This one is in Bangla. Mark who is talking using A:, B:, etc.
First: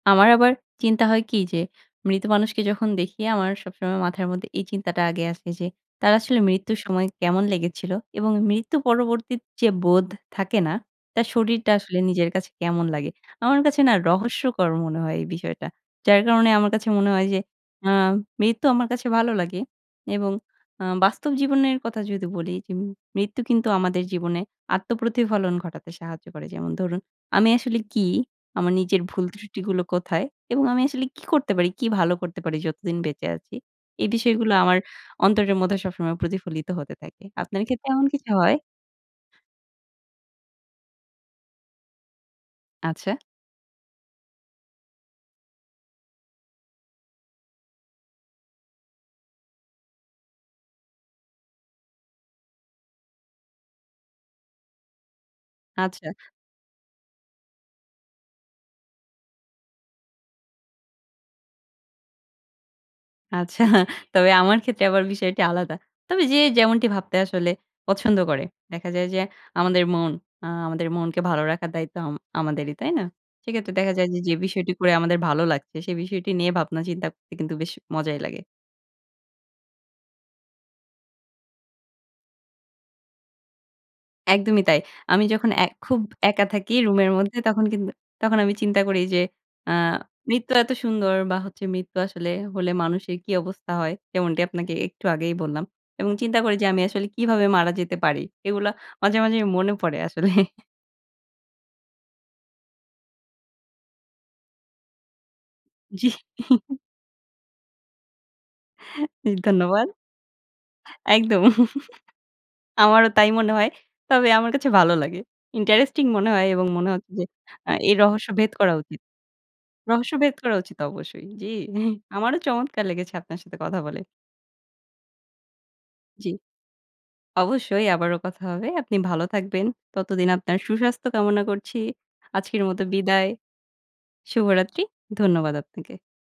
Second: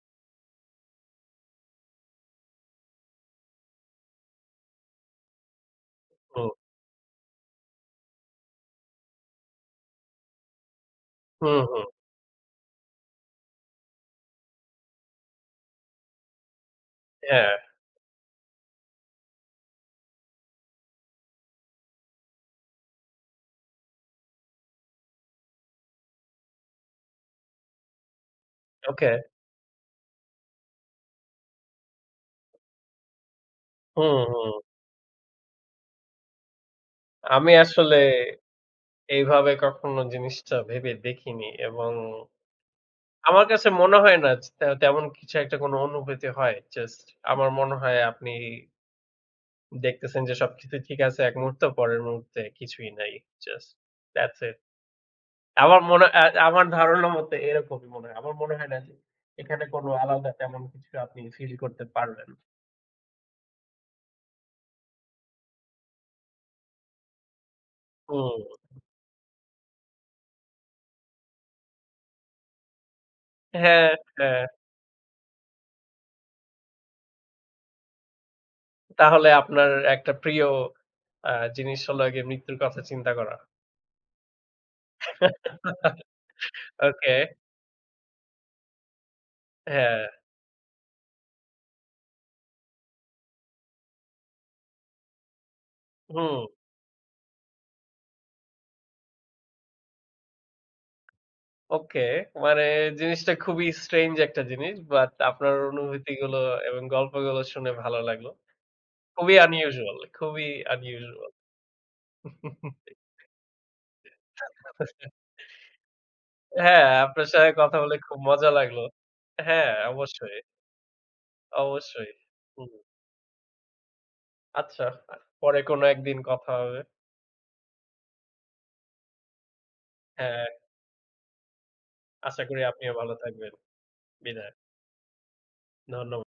A: আমার আবার চিন্তা হয় কি? যে মৃত মানুষকে যখন দেখি আমার সবসময় মাথার মধ্যে এই চিন্তাটা আগে আসে যে, তার আসলে
B: ও।
A: মৃত্যুর সময় কেমন লেগেছিলো? এবং মৃত্যু পরবর্তী যে বোধ থাকে না, তার
B: হুম,
A: শরীরটা
B: হুম।
A: আসলে নিজের কাছে কেমন লাগে? আমার কাছে না রহস্যকর মনে হয় এই বিষয়টা। যার কারণে আমার কাছে মনে হয় যে
B: হ্যাঁ।
A: আ মৃত্যু আমার কাছে ভালো লাগে এবং আ বাস্তব জীবনের কথা যদি বলি যে মৃত্যু কিন্তু আমাদের জীবনে আত্মপ্রতিফলন ঘটাতে সাহায্য করে। যেমন ধরুন আমি আসলে কি, আমার নিজের
B: ওকে।
A: ভুল ত্রুষ্টিগুলো কোথায় এবং আমি আসলে কি করতে পারি, কি ভালো করতে পারি যতদিন বেঁচে আছি, এই
B: হুম,
A: বিষয়গুলো
B: হুম।
A: আমার অন্তরের মধ্যে সবসময় প্রতিফলিত হতে থাকে।
B: আমি
A: আপনার ক্ষেত্রে
B: আসলে
A: এমন কিছু হয়?
B: এইভাবে কখনো জিনিসটা ভেবে দেখিনি। এবং
A: আচ্ছা।
B: আমার কাছে মনে হয় না জ তে তেমন কিছু একটা কোনো অনুভূতি হয়। জাস্ট আমার মনে হয় আপনি দেখতেছেন যে সবকিছুই ঠিক আছে এক মুহূর্তে, পরের মুহূর্তে কিছুই নাই। Just thats it। আমার মনে
A: আচ্ছা।
B: এ এ আমার ধারণা মতে এরকমই মনে হয়। আমার মনে হয় না যে এখানে কোনো আলাদা তেমন কিছু আপনি ফিল করতে পারবেন।
A: আচ্ছা, তবে আমার ক্ষেত্রে আবার বিষয়টি আলাদা। তবে যে যেমনটি ভাবতে আসলে পছন্দ
B: হুম।
A: করে। দেখা যায় যে আমাদের মন আ আমাদের মনকে ভালো রাখার দায়িত্ব আম আমাদেরই, তাই না? সেক্ষেত্রে
B: হ্যাঁ,
A: দেখা যায় যে, যে
B: হ্যাঁ।
A: বিষয়টি করে আমাদের ভালো লাগছে সে বিষয়টি নিয়ে ভাবনা চিন্তা করতে কিন্তু বেশ মজাই লাগে।
B: তাহলে আপনার একটা প্রিয় আ জিনিস হল গিয়ে মৃত্যুর কথা চিন্তা করা?
A: একদমই তাই। আমি যখন এ খুব একা থাকি রুমের
B: ওকে।
A: মধ্যে, তখন কিন্তু তখন আমি চিন্তা করি যে আ
B: হ্যাঁ।
A: মৃত্যু এত সুন্দর বা হচ্ছে মৃত্যু আসলে হলে মানুষের কি অবস্থা হয়। যেমনটি আপনাকে একটু আগেই বললাম। এবং চিন্তা
B: হুম।
A: করি যে আমি আসলে কিভাবে মারা যেতে পারি। এগুলো মাঝে, মাঝে মনে পড়ে আসলে।
B: ওকে। মানে জিনিসটা খুবই strange একটা জিনিস। বাট আপনার
A: জ্বি।
B: অনুভূতিগুলো এবং গল্পগুলো শুনে ভালো লাগলো।
A: ই
B: খুবই
A: ধন্যবাদ।
B: unusual খুবই unusual।
A: একদম। আমারও তাই মনে হয়। তবে আমার কাছে ভালো লাগে। ইন্টারেস্টিং মনে হয় এবং
B: হ্যাঁ,
A: মনে হচ্ছে যে
B: আপনার সঙ্গে
A: আ
B: কথা
A: এই
B: বলে খুব
A: রহস্য
B: মজা
A: ভেদ করা
B: লাগলো।
A: উচিত
B: হ্যাঁ,
A: রহস্যভেদ
B: অবশ্যই।
A: করা উচিত অবশ্যই। জি,
B: অবশ্যই।
A: আমারও
B: হু।
A: চমৎকার লেগেছে আপনার সাথে কথা বলে।
B: আচ্ছা, আ পরে কোনো একদিন
A: জ্বি।
B: কথা হবে।
A: অবশ্যই আবারো কথা হবে। আপনি ভালো থাকবেন। ততদিন
B: হ্যাঁ।
A: আপনার সুস্বাস্থ্য কামনা করছি।
B: আশা করি
A: আজকের মতো
B: আপনিও ভালো
A: বিদায়।
B: থাকবেন। বিদায়।
A: শুভরাত্রি। ধন্যবাদ আপনাকে।
B: ধন্য